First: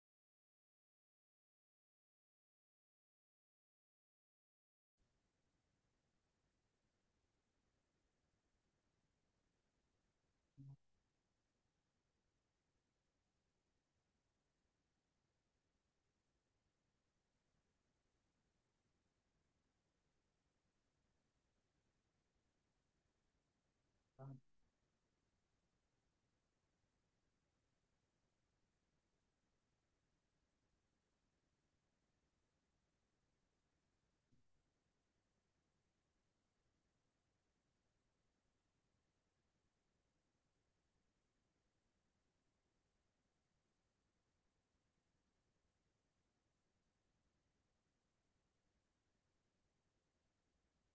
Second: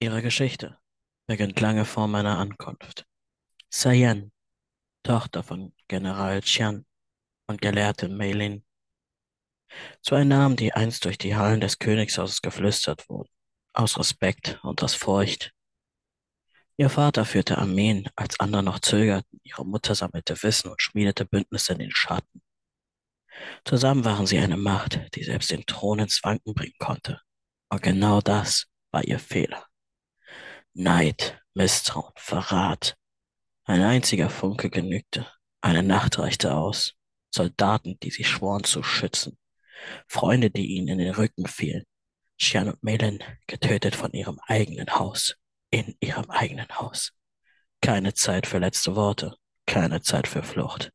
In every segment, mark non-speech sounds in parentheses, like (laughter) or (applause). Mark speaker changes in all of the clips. Speaker 1: Ihre Geschichte beginnt lange vor meiner Ankunft. Sayen, Tochter von General Qian und Gelehrte Mei Lin, zwei Namen, die einst durch die Hallen des Königshauses geflüstert wurden, aus Respekt und aus Furcht. Ihr Vater führte Armeen, als andere noch zögerten, ihre Mutter sammelte Wissen und schmiedete Bündnisse in den Schatten. Zusammen waren sie eine Macht, die selbst den Thron ins Wanken bringen konnte. Und genau das war ihr Fehler. Neid, Misstrauen, Verrat, ein einziger Funke genügte. Eine Nacht reichte aus. Soldaten, die sie schworen zu schützen, Freunde, die ihnen in den Rücken fielen, Shan und Melin getötet von ihrem eigenen Haus, in ihrem eigenen Haus. Keine Zeit für letzte Worte, keine Zeit für Flucht.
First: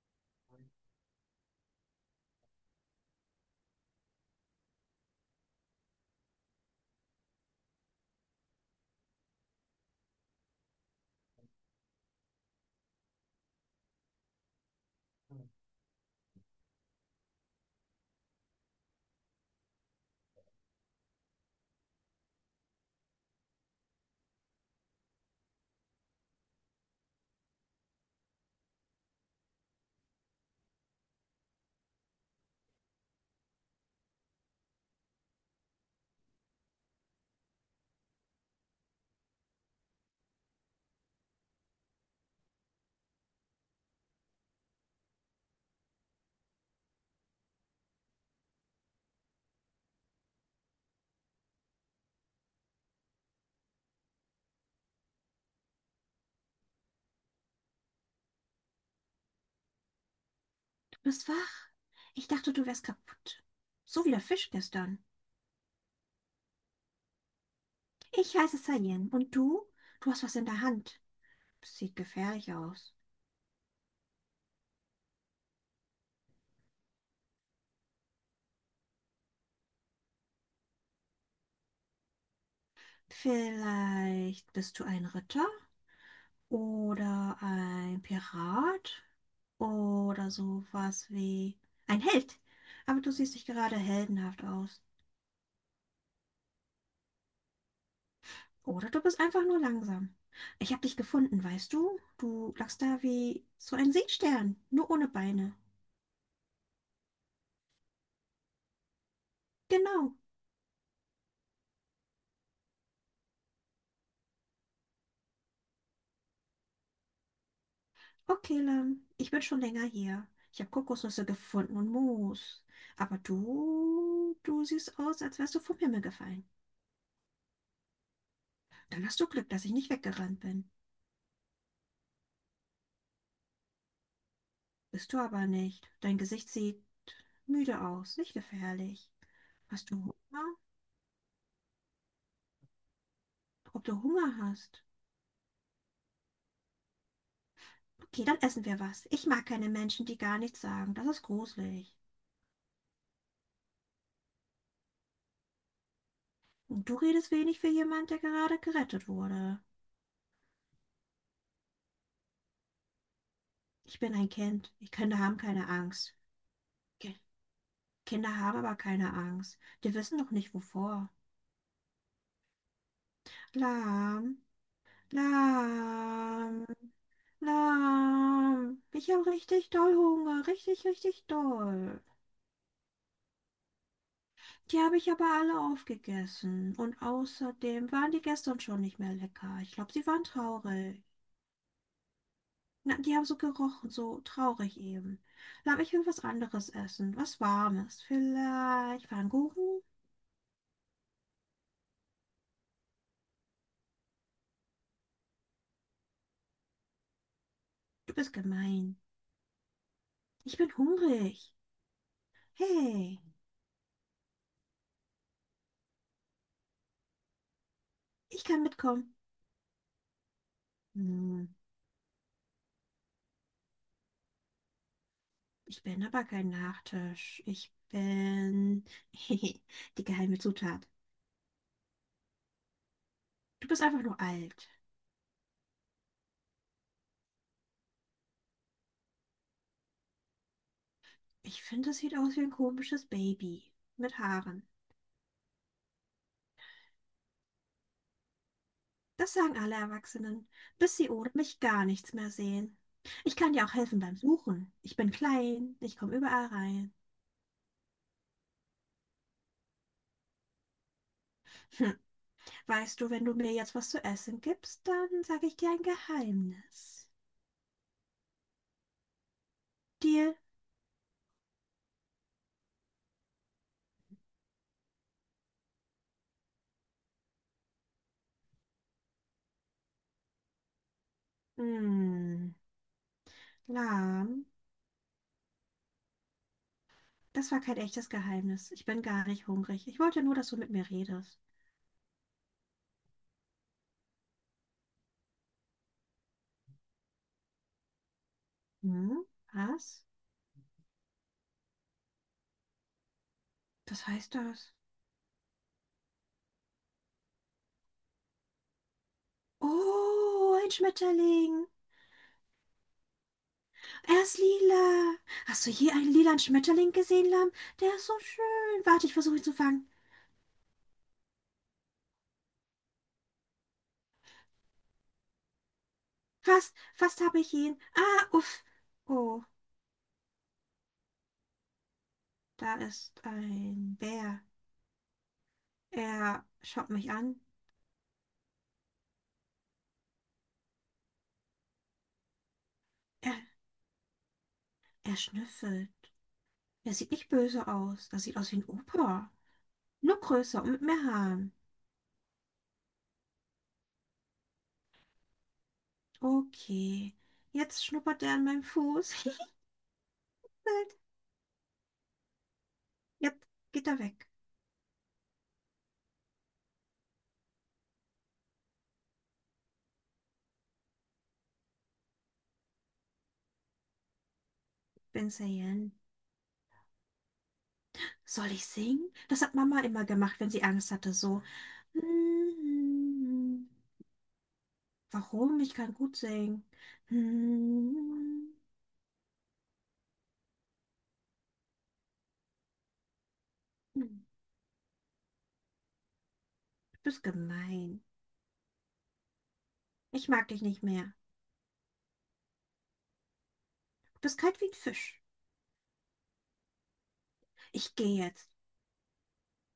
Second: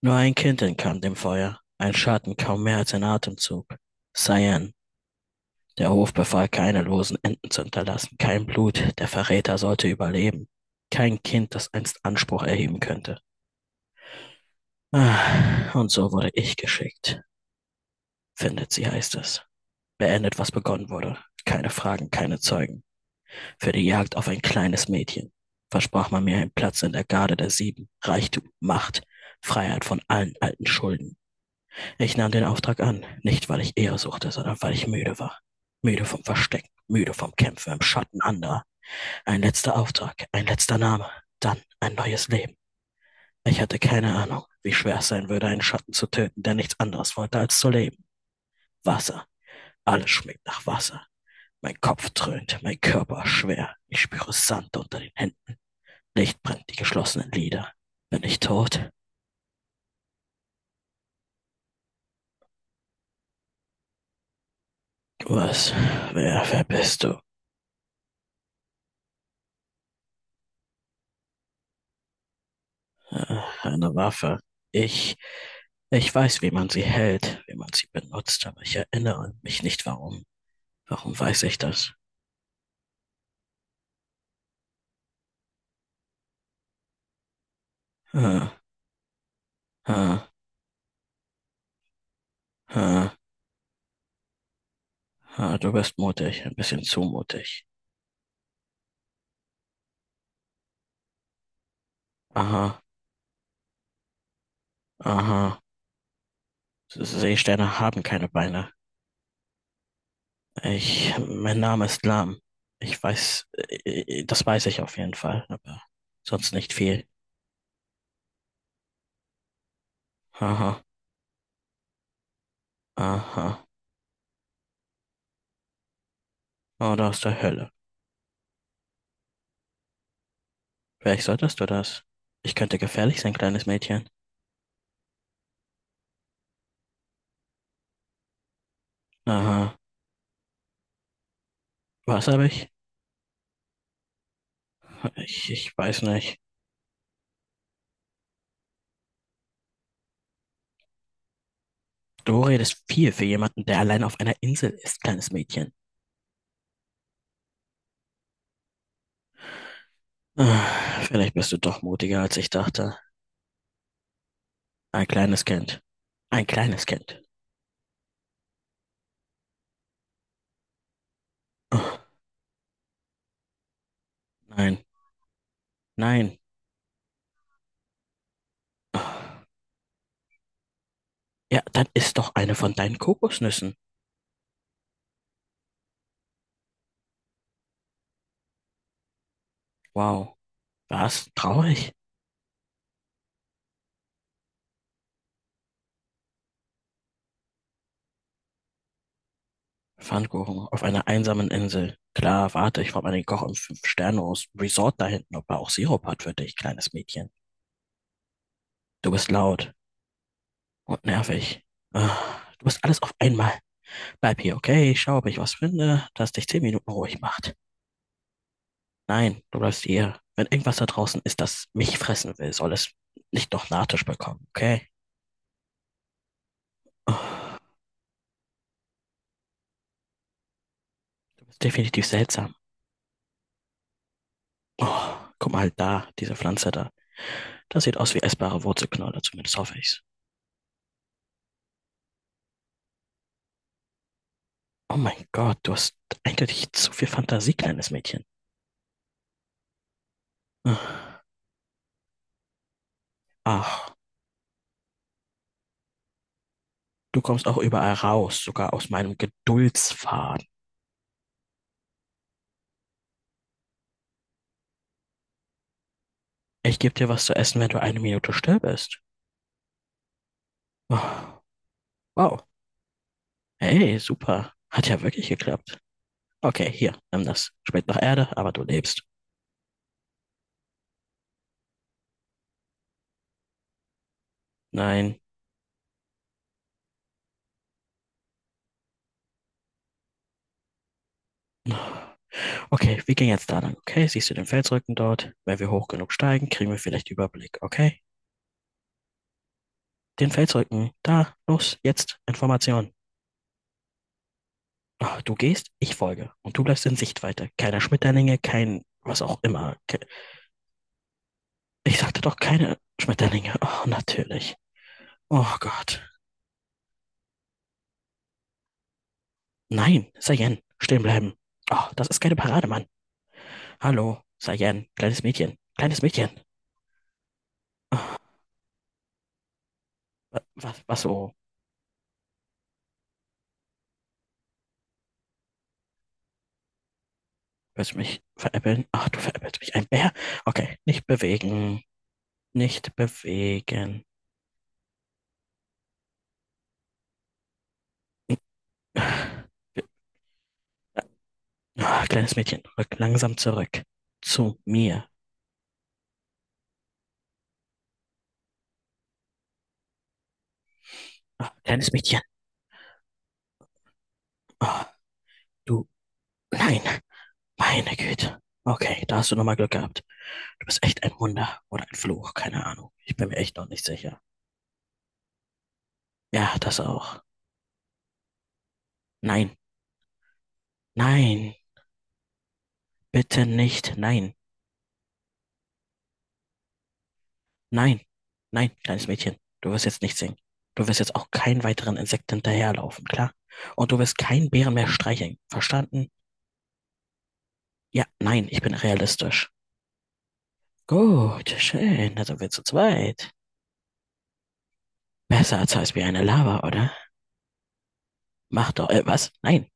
Speaker 1: Nur ein Kind entkam dem Feuer, ein Schatten kaum mehr als ein Atemzug. Cyan, der Hof befahl, keine losen Enden zu hinterlassen, kein Blut, der Verräter sollte überleben, kein Kind, das einst Anspruch erheben könnte. Und so wurde ich geschickt. Findet sie, heißt es. Beendet, was begonnen wurde. Keine Fragen, keine Zeugen. Für die Jagd auf ein kleines Mädchen. Versprach man mir einen Platz in der Garde der Sieben. Reichtum, Macht, Freiheit von allen alten Schulden. Ich nahm den Auftrag an, nicht weil ich Ehre suchte, sondern weil ich müde war. Müde vom Verstecken, müde vom Kämpfen im Schatten anderer. Ein letzter Auftrag, ein letzter Name, dann ein neues Leben. Ich hatte keine Ahnung, wie schwer es sein würde, einen Schatten zu töten, der nichts anderes wollte, als zu leben. Wasser. Alles schmeckt nach Wasser. Mein Kopf dröhnt, mein Körper schwer. Ich spüre Sand unter den Händen. Licht brennt die geschlossenen Lider. Bin ich tot?
Speaker 2: Du bist wach? Ich dachte, du wärst kaputt. So wie der Fisch gestern.
Speaker 1: Was? Wer bist du?
Speaker 2: Ich heiße Sayen. Und du? Du hast was in der Hand. Sieht gefährlich aus.
Speaker 1: Eine Waffe. Ich, ich weiß, wie man sie hält, wie man sie benutzt, aber ich erinnere mich nicht, warum. Warum weiß ich das?
Speaker 2: Vielleicht bist du ein Ritter oder ein
Speaker 1: Hm,
Speaker 2: Pirat
Speaker 1: hm,
Speaker 2: oder sowas wie ein Held. Aber
Speaker 1: hm,
Speaker 2: du siehst nicht gerade heldenhaft aus.
Speaker 1: hm, du bist mutig, ein bisschen zu mutig.
Speaker 2: Oder du bist einfach nur langsam. Ich habe dich gefunden, weißt du? Du
Speaker 1: Aha,
Speaker 2: lagst da wie so ein Seestern, nur ohne Beine.
Speaker 1: aha. S- Seesterne haben keine Beine.
Speaker 2: Genau.
Speaker 1: Mein Name ist Lam. Ich weiß, das weiß ich auf jeden Fall, aber sonst nicht viel.
Speaker 2: Okay, Lam, ich bin schon länger hier. Ich habe
Speaker 1: Aha,
Speaker 2: Kokosnüsse gefunden und Moos. Aber
Speaker 1: aha.
Speaker 2: du siehst aus, als wärst du vom Himmel gefallen.
Speaker 1: Oder aus der Hölle.
Speaker 2: Dann hast du Glück, dass ich nicht weggerannt bin.
Speaker 1: Vielleicht solltest du das. Ich könnte gefährlich sein, kleines Mädchen.
Speaker 2: Bist du aber nicht. Dein Gesicht sieht müde aus, nicht gefährlich.
Speaker 1: Aha.
Speaker 2: Hast du Hunger?
Speaker 1: Was habe ich?
Speaker 2: Ob du Hunger hast?
Speaker 1: Ich weiß nicht.
Speaker 2: Okay, dann essen wir was. Ich mag keine Menschen, die gar nichts sagen. Das ist gruselig.
Speaker 1: Du redest viel für jemanden, der allein auf einer Insel ist, kleines Mädchen.
Speaker 2: Und du redest wenig für jemand, der gerade gerettet wurde.
Speaker 1: Vielleicht bist du doch mutiger, als ich dachte.
Speaker 2: Ich bin ein Kind. Ich
Speaker 1: Ein
Speaker 2: Kinder haben
Speaker 1: kleines
Speaker 2: keine
Speaker 1: Kind.
Speaker 2: Angst.
Speaker 1: Ein kleines
Speaker 2: Okay.
Speaker 1: Kind.
Speaker 2: Kinder haben aber keine Angst. Die wissen doch nicht wovor.
Speaker 1: Ah,
Speaker 2: Lahm,
Speaker 1: Nein, nein.
Speaker 2: lahm, lahm. Ich habe
Speaker 1: Ah,
Speaker 2: richtig doll Hunger, richtig, richtig
Speaker 1: Ja, dann
Speaker 2: doll.
Speaker 1: isst doch eine von deinen Kokosnüssen.
Speaker 2: Die habe ich aber alle aufgegessen. Und außerdem waren die gestern schon nicht mehr lecker. Ich glaube, sie waren
Speaker 1: Wow,
Speaker 2: traurig.
Speaker 1: was? Traurig?
Speaker 2: Na, die haben so gerochen, so traurig eben. Lahm, ich will was anderes essen, was Warmes. Vielleicht Pfannkuchen?
Speaker 1: Pfannkuchen auf einer einsamen Insel. Klar, warte, ich frage mal den Koch im Fünf-Sterne-Resort da hinten, ob er auch Sirup hat für dich, kleines Mädchen.
Speaker 2: Du bist gemein.
Speaker 1: Du bist laut
Speaker 2: Ich bin
Speaker 1: und
Speaker 2: hungrig.
Speaker 1: nervig. Ah, du bist alles auf
Speaker 2: Hey,
Speaker 1: einmal. Bleib hier, okay? Ich schaue, ob ich was finde, das dich zehn Minuten ruhig macht.
Speaker 2: ich kann mitkommen.
Speaker 1: Nein, du bleibst hier. Wenn irgendwas da draußen ist,
Speaker 2: Hm.
Speaker 1: das mich fressen will, soll es nicht noch Nachtisch bekommen, okay?
Speaker 2: Ich bin aber kein Nachtisch.
Speaker 1: Ah,
Speaker 2: Ich bin (laughs) die geheime Zutat.
Speaker 1: du bist definitiv seltsam.
Speaker 2: Du bist einfach nur alt.
Speaker 1: Oh, guck mal da, diese Pflanze da. Das sieht aus wie essbare Wurzelknolle, zumindest hoffe ich's.
Speaker 2: Ich finde, es sieht aus wie ein komisches Baby mit Haaren.
Speaker 1: Oh mein Gott, du hast eindeutig zu viel Fantasie, kleines Mädchen.
Speaker 2: Das sagen alle Erwachsenen, bis sie ohne mich gar nichts mehr sehen. Ich kann dir auch
Speaker 1: Ach,
Speaker 2: helfen beim Suchen. Ich bin klein, ich komme überall rein.
Speaker 1: du kommst auch überall raus, sogar aus meinem Geduldsfaden.
Speaker 2: Hm. Weißt du, wenn du mir jetzt was zu essen gibst, dann sage ich dir ein
Speaker 1: Ich gebe dir
Speaker 2: Geheimnis.
Speaker 1: was zu essen, wenn du eine Minute still bist.
Speaker 2: Deal?
Speaker 1: Oh, wow. Hey, super. Hat ja wirklich geklappt. Okay, hier, nimm das. Schmeckt nach Erde, aber du lebst.
Speaker 2: Hm, lahm.
Speaker 1: Nein.
Speaker 2: Das war kein echtes Geheimnis. Ich bin gar nicht hungrig. Ich wollte nur, dass du mit mir redest.
Speaker 1: Okay, wir gehen jetzt da lang, okay? Siehst du den Felsrücken dort? Wenn wir hoch genug steigen, kriegen wir vielleicht Überblick, okay?
Speaker 2: Hm? Was?
Speaker 1: Den Feldzeugen. Da, los, jetzt, Information.
Speaker 2: Was heißt das?
Speaker 1: Du gehst, ich folge. Und du bleibst in Sichtweite. Keine Schmetterlinge, kein was auch immer.
Speaker 2: Oh, ein Schmetterling.
Speaker 1: Ich sagte doch, keine Schmetterlinge. Oh,
Speaker 2: Er ist
Speaker 1: natürlich.
Speaker 2: lila.
Speaker 1: Oh
Speaker 2: Hast du je
Speaker 1: Gott.
Speaker 2: einen lilanen Schmetterling gesehen, Lamm? Der ist so schön. Warte, ich versuche ihn zu fangen.
Speaker 1: Nein, Sayen, stehen bleiben. Oh, das ist keine Parade, Mann. Hallo, Sayen, kleines Mädchen. Kleines Mädchen.
Speaker 2: Fast, fast habe ich ihn.
Speaker 1: Ah,
Speaker 2: Ah, uff. Oh,
Speaker 1: was, was so?
Speaker 2: da ist ein Bär. Er schaut mich an.
Speaker 1: Willst du mich veräppeln? Ach, du veräppelst mich. Ein Bär? Okay, nicht bewegen. Nicht
Speaker 2: Er,
Speaker 1: bewegen.
Speaker 2: er schnüffelt. Er sieht nicht böse aus. Er sieht aus wie ein Opa.
Speaker 1: (laughs)
Speaker 2: Nur größer und mit mehr Haaren.
Speaker 1: Kleines Mädchen, rück langsam zurück. Zu mir.
Speaker 2: Okay. Jetzt schnuppert er an meinem Fuß. (laughs) Halt.
Speaker 1: Ah, kleines Mädchen.
Speaker 2: Jetzt geht er weg,
Speaker 1: Ah, du. Nein. Meine Güte. Okay, da hast du nochmal Glück gehabt. Du bist echt ein Wunder oder ein Fluch, keine Ahnung. Ich bin mir echt noch nicht sicher.
Speaker 2: Ben Sayen.
Speaker 1: Ja, das auch.
Speaker 2: Soll ich singen? Das hat
Speaker 1: Nein.
Speaker 2: Mama immer gemacht, wenn sie Angst hatte, so.
Speaker 1: Nein. Bitte nicht. Nein.
Speaker 2: Warum? Ich kann gut singen.
Speaker 1: Nein. Nein, kleines Mädchen. Du wirst jetzt nicht singen. Du wirst jetzt auch keinen weiteren Insekt hinterherlaufen, klar? Und du
Speaker 2: Du
Speaker 1: wirst keinen Bären mehr streicheln. Verstanden?
Speaker 2: bist gemein.
Speaker 1: Ja, nein, ich bin realistisch.
Speaker 2: Ich mag dich nicht mehr.
Speaker 1: Gut, schön, da sind wir zu zweit.
Speaker 2: Du bist kalt wie ein Fisch.
Speaker 1: Besser als heiß wie eine Lava, oder?
Speaker 2: Ich gehe jetzt.
Speaker 1: Mach doch, was? Nein.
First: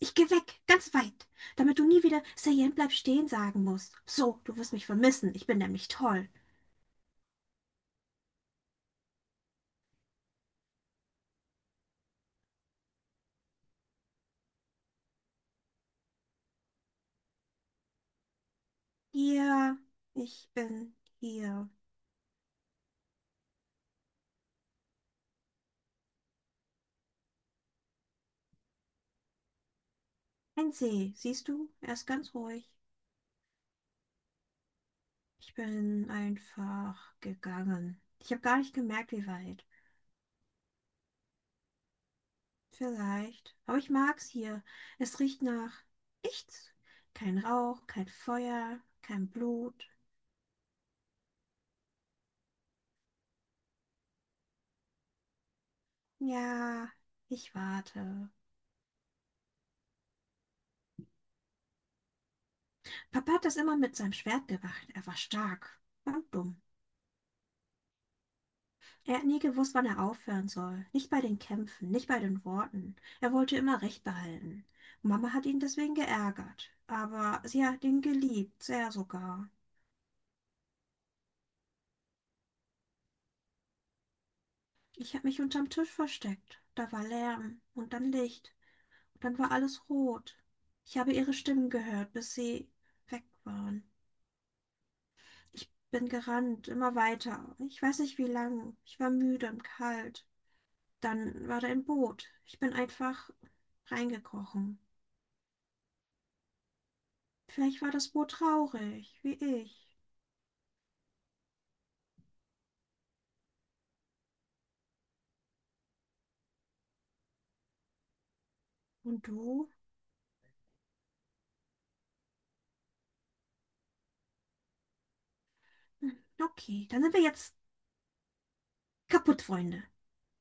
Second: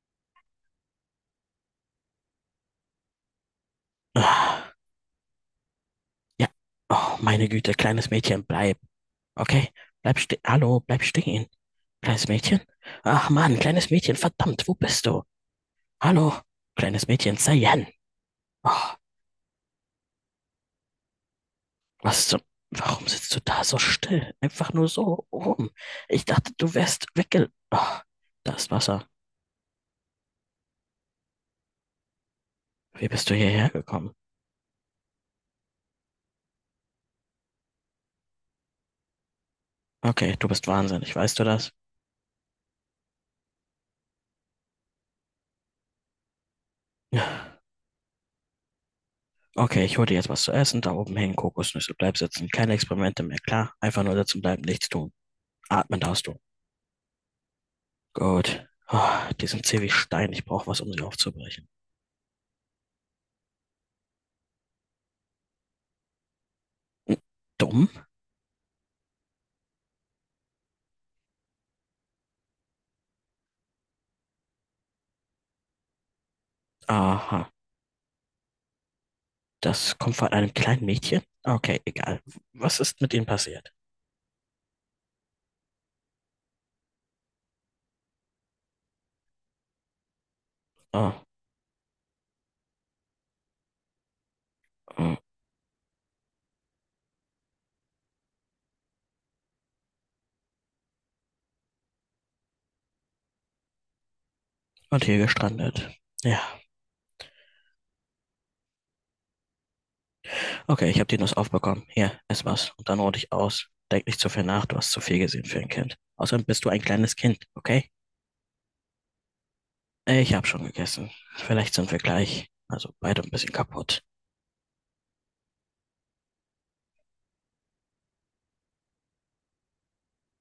Speaker 2: Ich gehe weg, ganz weit, damit du nie wieder Sayen bleib stehen sagen musst. So, du
Speaker 1: Ah,
Speaker 2: wirst mich vermissen. Ich bin nämlich toll.
Speaker 1: ja. Oh, meine Güte, kleines Mädchen, bleib. Okay, bleib stehen. Hallo, bleib stehen. Kleines Mädchen? Ach Mann, kleines Mädchen, verdammt, wo bist du? Hallo, kleines Mädchen, Sayen. Oh,
Speaker 2: Hier, ich bin hier.
Speaker 1: was zum... Warum sitzt du da so still? Einfach nur so rum. Ich dachte, du wärst wegge... Oh, da ist Wasser.
Speaker 2: Ein See, siehst du? Er ist ganz ruhig.
Speaker 1: Wie bist du hierher gekommen?
Speaker 2: Ich bin einfach gegangen. Ich habe gar nicht gemerkt, wie weit.
Speaker 1: Okay, du bist wahnsinnig, weißt du das?
Speaker 2: Vielleicht. Aber ich mag's hier. Es riecht nach nichts. Kein
Speaker 1: Ja.
Speaker 2: Rauch, kein Feuer, kein
Speaker 1: Okay,
Speaker 2: Blut.
Speaker 1: ich hole dir jetzt was zu essen. Da oben hängen Kokosnüsse. Bleib sitzen. Keine Experimente mehr. Klar, einfach nur sitzen bleiben, nichts tun. Atmen darfst du.
Speaker 2: Ja, ich warte.
Speaker 1: Gut. Ah, die sind zäh wie Stein. Ich brauche was, um sie aufzubrechen.
Speaker 2: Papa hat das immer mit seinem Schwert gemacht. Er war stark und dumm.
Speaker 1: Hm, dumm?
Speaker 2: Er hat nie gewusst, wann er aufhören soll. Nicht bei den Kämpfen, nicht bei den Worten. Er wollte immer Recht behalten. Mama hat ihn deswegen geärgert. Aber
Speaker 1: Aha.
Speaker 2: sie hat ihn geliebt, sehr sogar.
Speaker 1: Das kommt von einem kleinen Mädchen? Okay, egal. Was ist mit ihnen passiert?
Speaker 2: Ich habe mich unterm Tisch versteckt. Da war Lärm und dann Licht. Und dann war alles rot. Ich habe
Speaker 1: Ah,
Speaker 2: ihre Stimmen gehört, bis sie weg waren.
Speaker 1: hm.
Speaker 2: Ich bin gerannt, immer weiter. Ich weiß nicht wie lang. Ich war müde und kalt. Dann war da ein Boot. Ich bin einfach reingekrochen.
Speaker 1: Und hier gestrandet. Ja.
Speaker 2: Vielleicht war das Boot traurig, wie ich.
Speaker 1: Okay, ich habe die Nuss aufbekommen. Hier, ess was. Und dann ruh dich aus. Denk nicht zu viel nach. Du hast zu viel gesehen für ein Kind. Außerdem bist du ein kleines Kind, okay?
Speaker 2: Und du?
Speaker 1: Ich habe schon gegessen. Vielleicht sind wir gleich. Also beide ein bisschen kaputt.
Speaker 2: Hm. Okay, dann sind wir jetzt kaputt, Freunde.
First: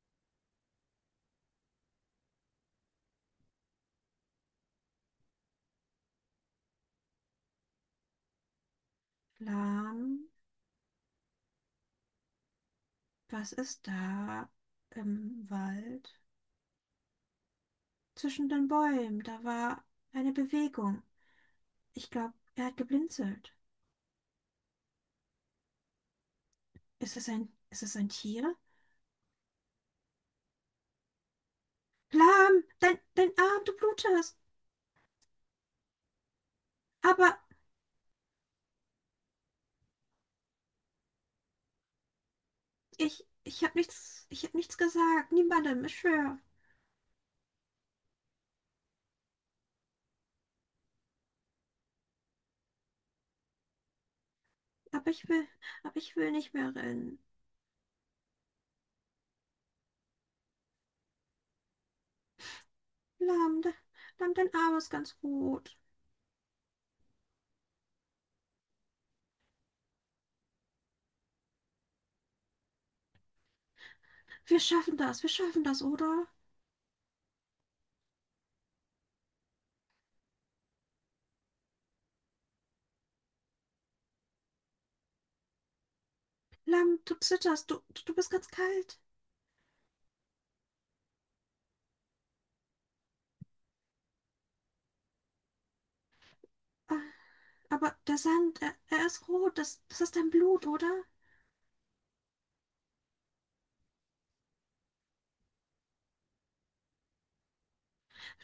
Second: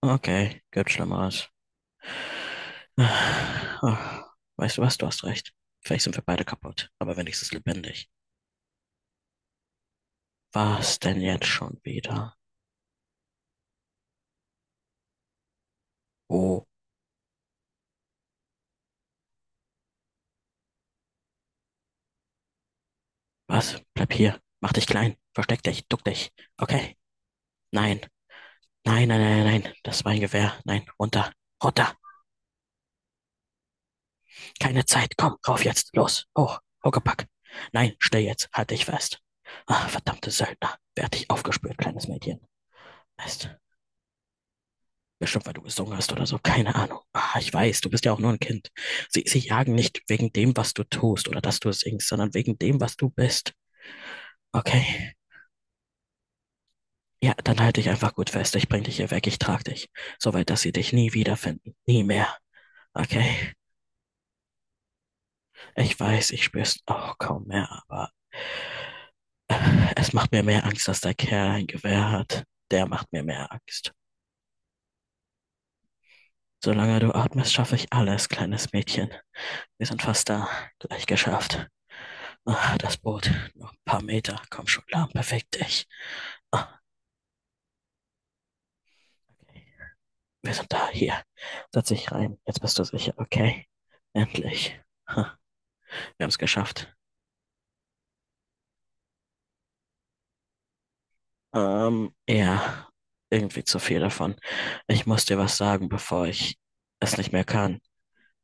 Speaker 1: Okay, gibt Schlimmeres. Ah, ah, weißt du was? Du hast recht. Vielleicht sind wir beide kaputt, aber wenigstens lebendig.
Speaker 2: Lahm,
Speaker 1: Was denn jetzt schon wieder?
Speaker 2: was ist da im Wald?
Speaker 1: Oh,
Speaker 2: Zwischen den Bäumen, da war eine Bewegung. Ich glaube, er hat geblinzelt.
Speaker 1: was? Bleib hier. Mach dich klein. Versteck dich. Duck dich. Okay.
Speaker 2: Ist es ein, ist es
Speaker 1: Nein.
Speaker 2: ein Tier?
Speaker 1: Nein, nein, nein, nein. Nein. Das war ein Gewehr. Nein. Runter. Runter.
Speaker 2: Lahm, dein Arm, du blutest.
Speaker 1: Keine Zeit. Komm, rauf jetzt. Los. Hoch. Huckepack.
Speaker 2: Aber
Speaker 1: Nein, steh jetzt. Halt dich fest. Ah, verdammte Söldner. Werd dich aufgespürt, kleines Mädchen. Weißt du,
Speaker 2: ich habe nichts gesagt.
Speaker 1: bestimmt, weil du
Speaker 2: Niemandem,
Speaker 1: gesungen
Speaker 2: ich
Speaker 1: hast oder
Speaker 2: schwör.
Speaker 1: so, keine Ahnung. Ah, ich weiß, du bist ja auch nur ein Kind. Sie jagen nicht wegen dem, was du tust oder dass du singst, sondern wegen dem, was du bist.
Speaker 2: Aber
Speaker 1: Okay,
Speaker 2: ich will, aber ich will nicht mehr rennen.
Speaker 1: ja, dann halte dich einfach gut fest. Ich bring dich hier weg, ich trage dich. Soweit, dass sie dich nie wiederfinden. Nie mehr. Okay,
Speaker 2: Lahm, Lahm, dein Arm ist ganz rot.
Speaker 1: ich weiß, ich spür's auch kaum mehr, aber es macht mir mehr Angst, dass der Kerl ein Gewehr hat. Der macht mir mehr Angst.
Speaker 2: Wir schaffen das, oder?
Speaker 1: Solange du atmest, schaffe ich alles, kleines Mädchen. Wir sind fast da. Gleich geschafft. Ah, das Boot. Noch ein paar Meter. Komm schon klar. Perfekt. Ich. Ah,
Speaker 2: Lam, du zitterst, du bist ganz kalt.
Speaker 1: okay. Wir sind da. Hier. Setz dich rein. Jetzt bist du sicher. Okay. Endlich. Ha, wir haben es geschafft.
Speaker 2: Ah, aber der Sand, er ist rot, das ist dein Blut, oder?
Speaker 1: Ja. Irgendwie zu viel davon. Ich muss dir was sagen, bevor ich es nicht mehr kann.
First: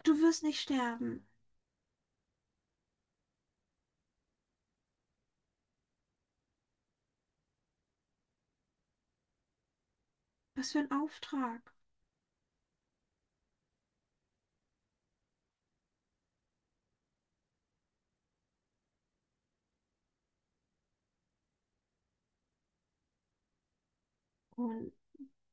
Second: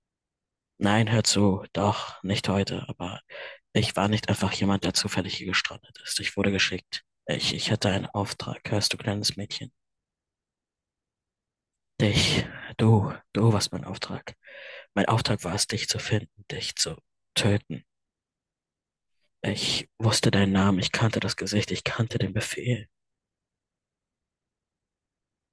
Speaker 2: Du wirst nicht
Speaker 1: Nein, hör
Speaker 2: sterben.
Speaker 1: zu. Doch, nicht heute. Aber ich war nicht einfach jemand, der zufällig hier gestrandet ist. Ich wurde geschickt. Ich hatte einen Auftrag. Hörst du, kleines Mädchen?
Speaker 2: Was für ein Auftrag.
Speaker 1: Dich, du warst mein Auftrag. Mein Auftrag war es, dich zu finden, dich zu töten. Ich wusste deinen Namen, ich kannte das Gesicht, ich kannte den Befehl,
Speaker 2: Und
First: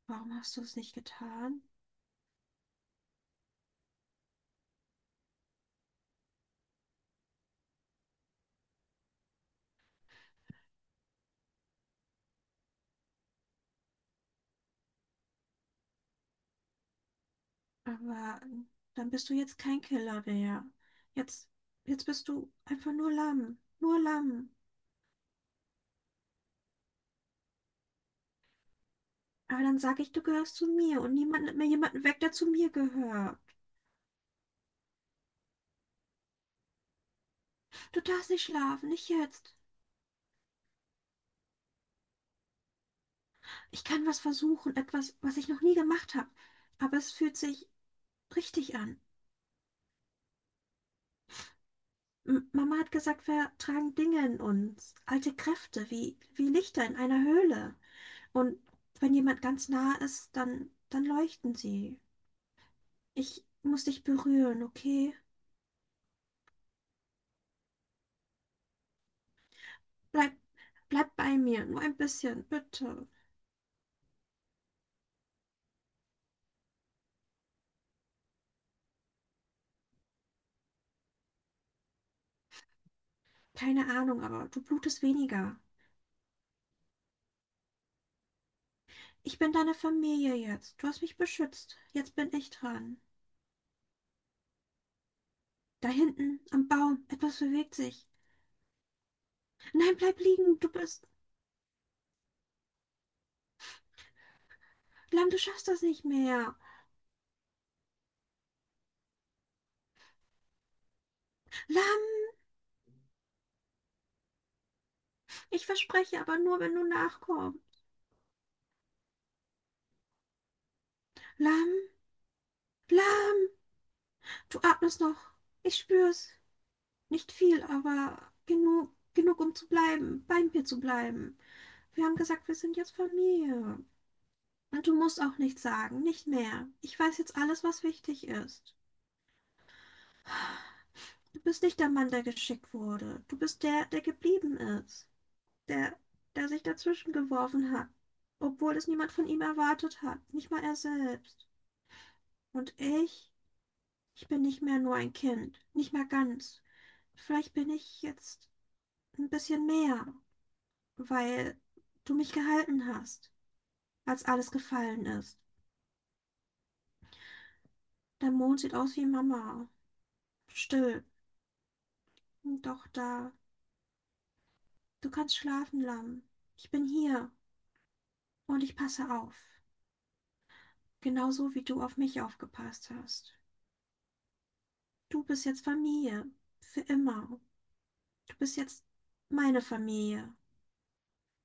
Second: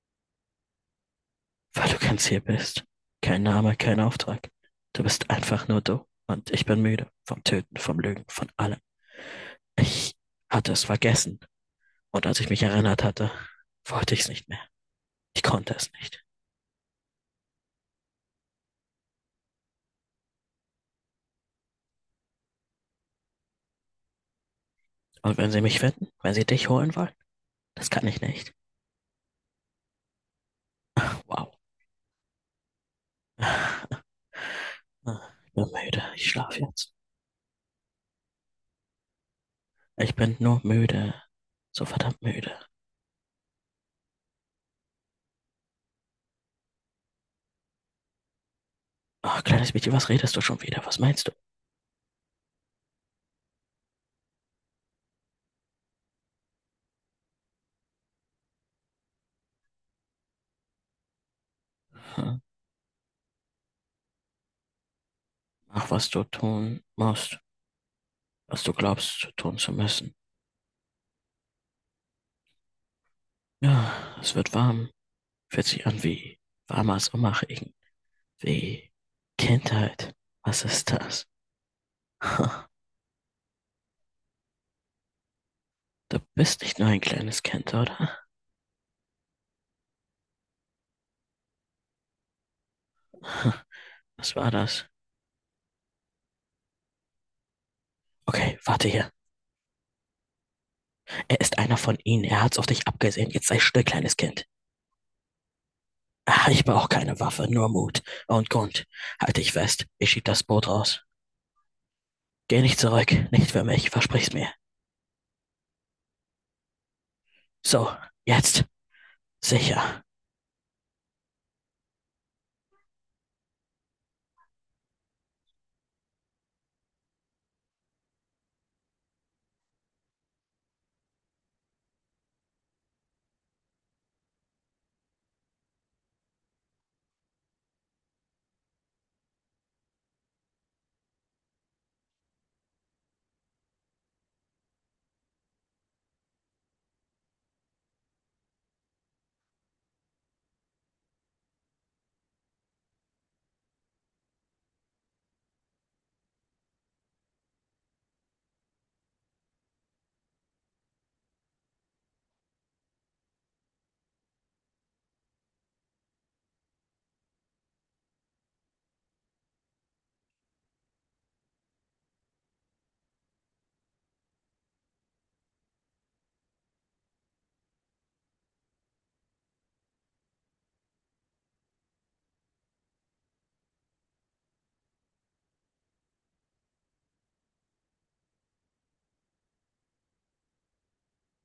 Speaker 2: warum hast du es nicht getan?
Speaker 1: weil du ganz hier bist. Kein Name, kein Auftrag. Du bist einfach nur du. Und ich bin müde vom Töten, vom Lügen, von allem. Ich hatte es vergessen. Und als ich mich erinnert hatte, wollte ich es nicht mehr. Ich konnte es nicht.
Speaker 2: Aber dann bist du jetzt kein Killer mehr. Jetzt, jetzt bist du einfach nur Lamm, nur Lamm.
Speaker 1: Und wenn sie mich finden, wenn sie dich holen wollen, das kann ich nicht.
Speaker 2: Aber dann sage ich, du gehörst zu mir und niemand
Speaker 1: Wow.
Speaker 2: nimmt mir jemanden weg, der zu mir gehört.
Speaker 1: Ich bin müde. Ich schlafe jetzt.
Speaker 2: Du darfst nicht schlafen, nicht jetzt.
Speaker 1: Ich bin nur müde. So verdammt müde.
Speaker 2: Ich kann was versuchen, etwas, was ich noch nie gemacht habe, aber es fühlt sich richtig an.
Speaker 1: Ach, kleines Mädchen, was redest du schon wieder? Was meinst du?
Speaker 2: M Mama hat gesagt, wir tragen Dinge in uns, alte Kräfte, wie Lichter in einer Höhle. Und wenn jemand ganz nah ist, dann leuchten sie.
Speaker 1: Hm?
Speaker 2: Ich muss dich berühren, okay?
Speaker 1: Mach, was du tun musst, was du glaubst, tun zu müssen.
Speaker 2: Bleib, bleib bei mir, nur ein bisschen, bitte.
Speaker 1: Ja, es wird warm. Fühlt sich an wie warmer Sommerregen. Wie Kindheit. Was ist das? (laughs) Hm.
Speaker 2: Keine Ahnung, aber du blutest weniger.
Speaker 1: Du bist nicht nur ein kleines Kind, oder?
Speaker 2: Ich bin deine Familie jetzt. Du hast mich beschützt. Jetzt bin ich dran.
Speaker 1: (laughs) Hm. Was war das?
Speaker 2: Da hinten am Baum, etwas bewegt sich.
Speaker 1: Okay, warte hier.
Speaker 2: Nein, bleib liegen, du bist.
Speaker 1: Er ist einer von ihnen. Er hat's auf dich abgesehen. Jetzt sei still, kleines Kind.
Speaker 2: Lamm, du schaffst das nicht
Speaker 1: Ach,
Speaker 2: mehr.
Speaker 1: ich brauche keine Waffe, nur Mut und Grund. Halt dich fest. Ich schieb das Boot raus.
Speaker 2: Lamm,
Speaker 1: Geh nicht zurück. Nicht für mich. Versprich's mir.
Speaker 2: ich verspreche, aber nur, wenn du nachkommst.
Speaker 1: So, jetzt. Sicher.
Speaker 2: Lamm, Lamm, du atmest noch. Ich spür's. Nicht viel, aber genug, genug, um zu bleiben, bei mir zu bleiben. Wir haben gesagt, wir sind jetzt Familie. Und du musst auch nichts sagen, nicht mehr. Ich weiß jetzt alles, was wichtig ist. Du bist nicht der Mann, der geschickt wurde. Du bist der, der geblieben ist. der, der sich dazwischen geworfen hat, obwohl es niemand von ihm erwartet hat, nicht mal er selbst. Und ich bin nicht mehr nur ein Kind, nicht mehr ganz. Vielleicht bin ich jetzt ein bisschen mehr, weil du mich gehalten hast, als alles gefallen ist. Der Mond sieht aus wie Mama, still, doch da. Du kannst schlafen, Lamm. Ich bin hier und ich passe auf, genauso wie du auf mich aufgepasst hast. Du bist jetzt Familie. Für immer. Du bist jetzt meine Familie.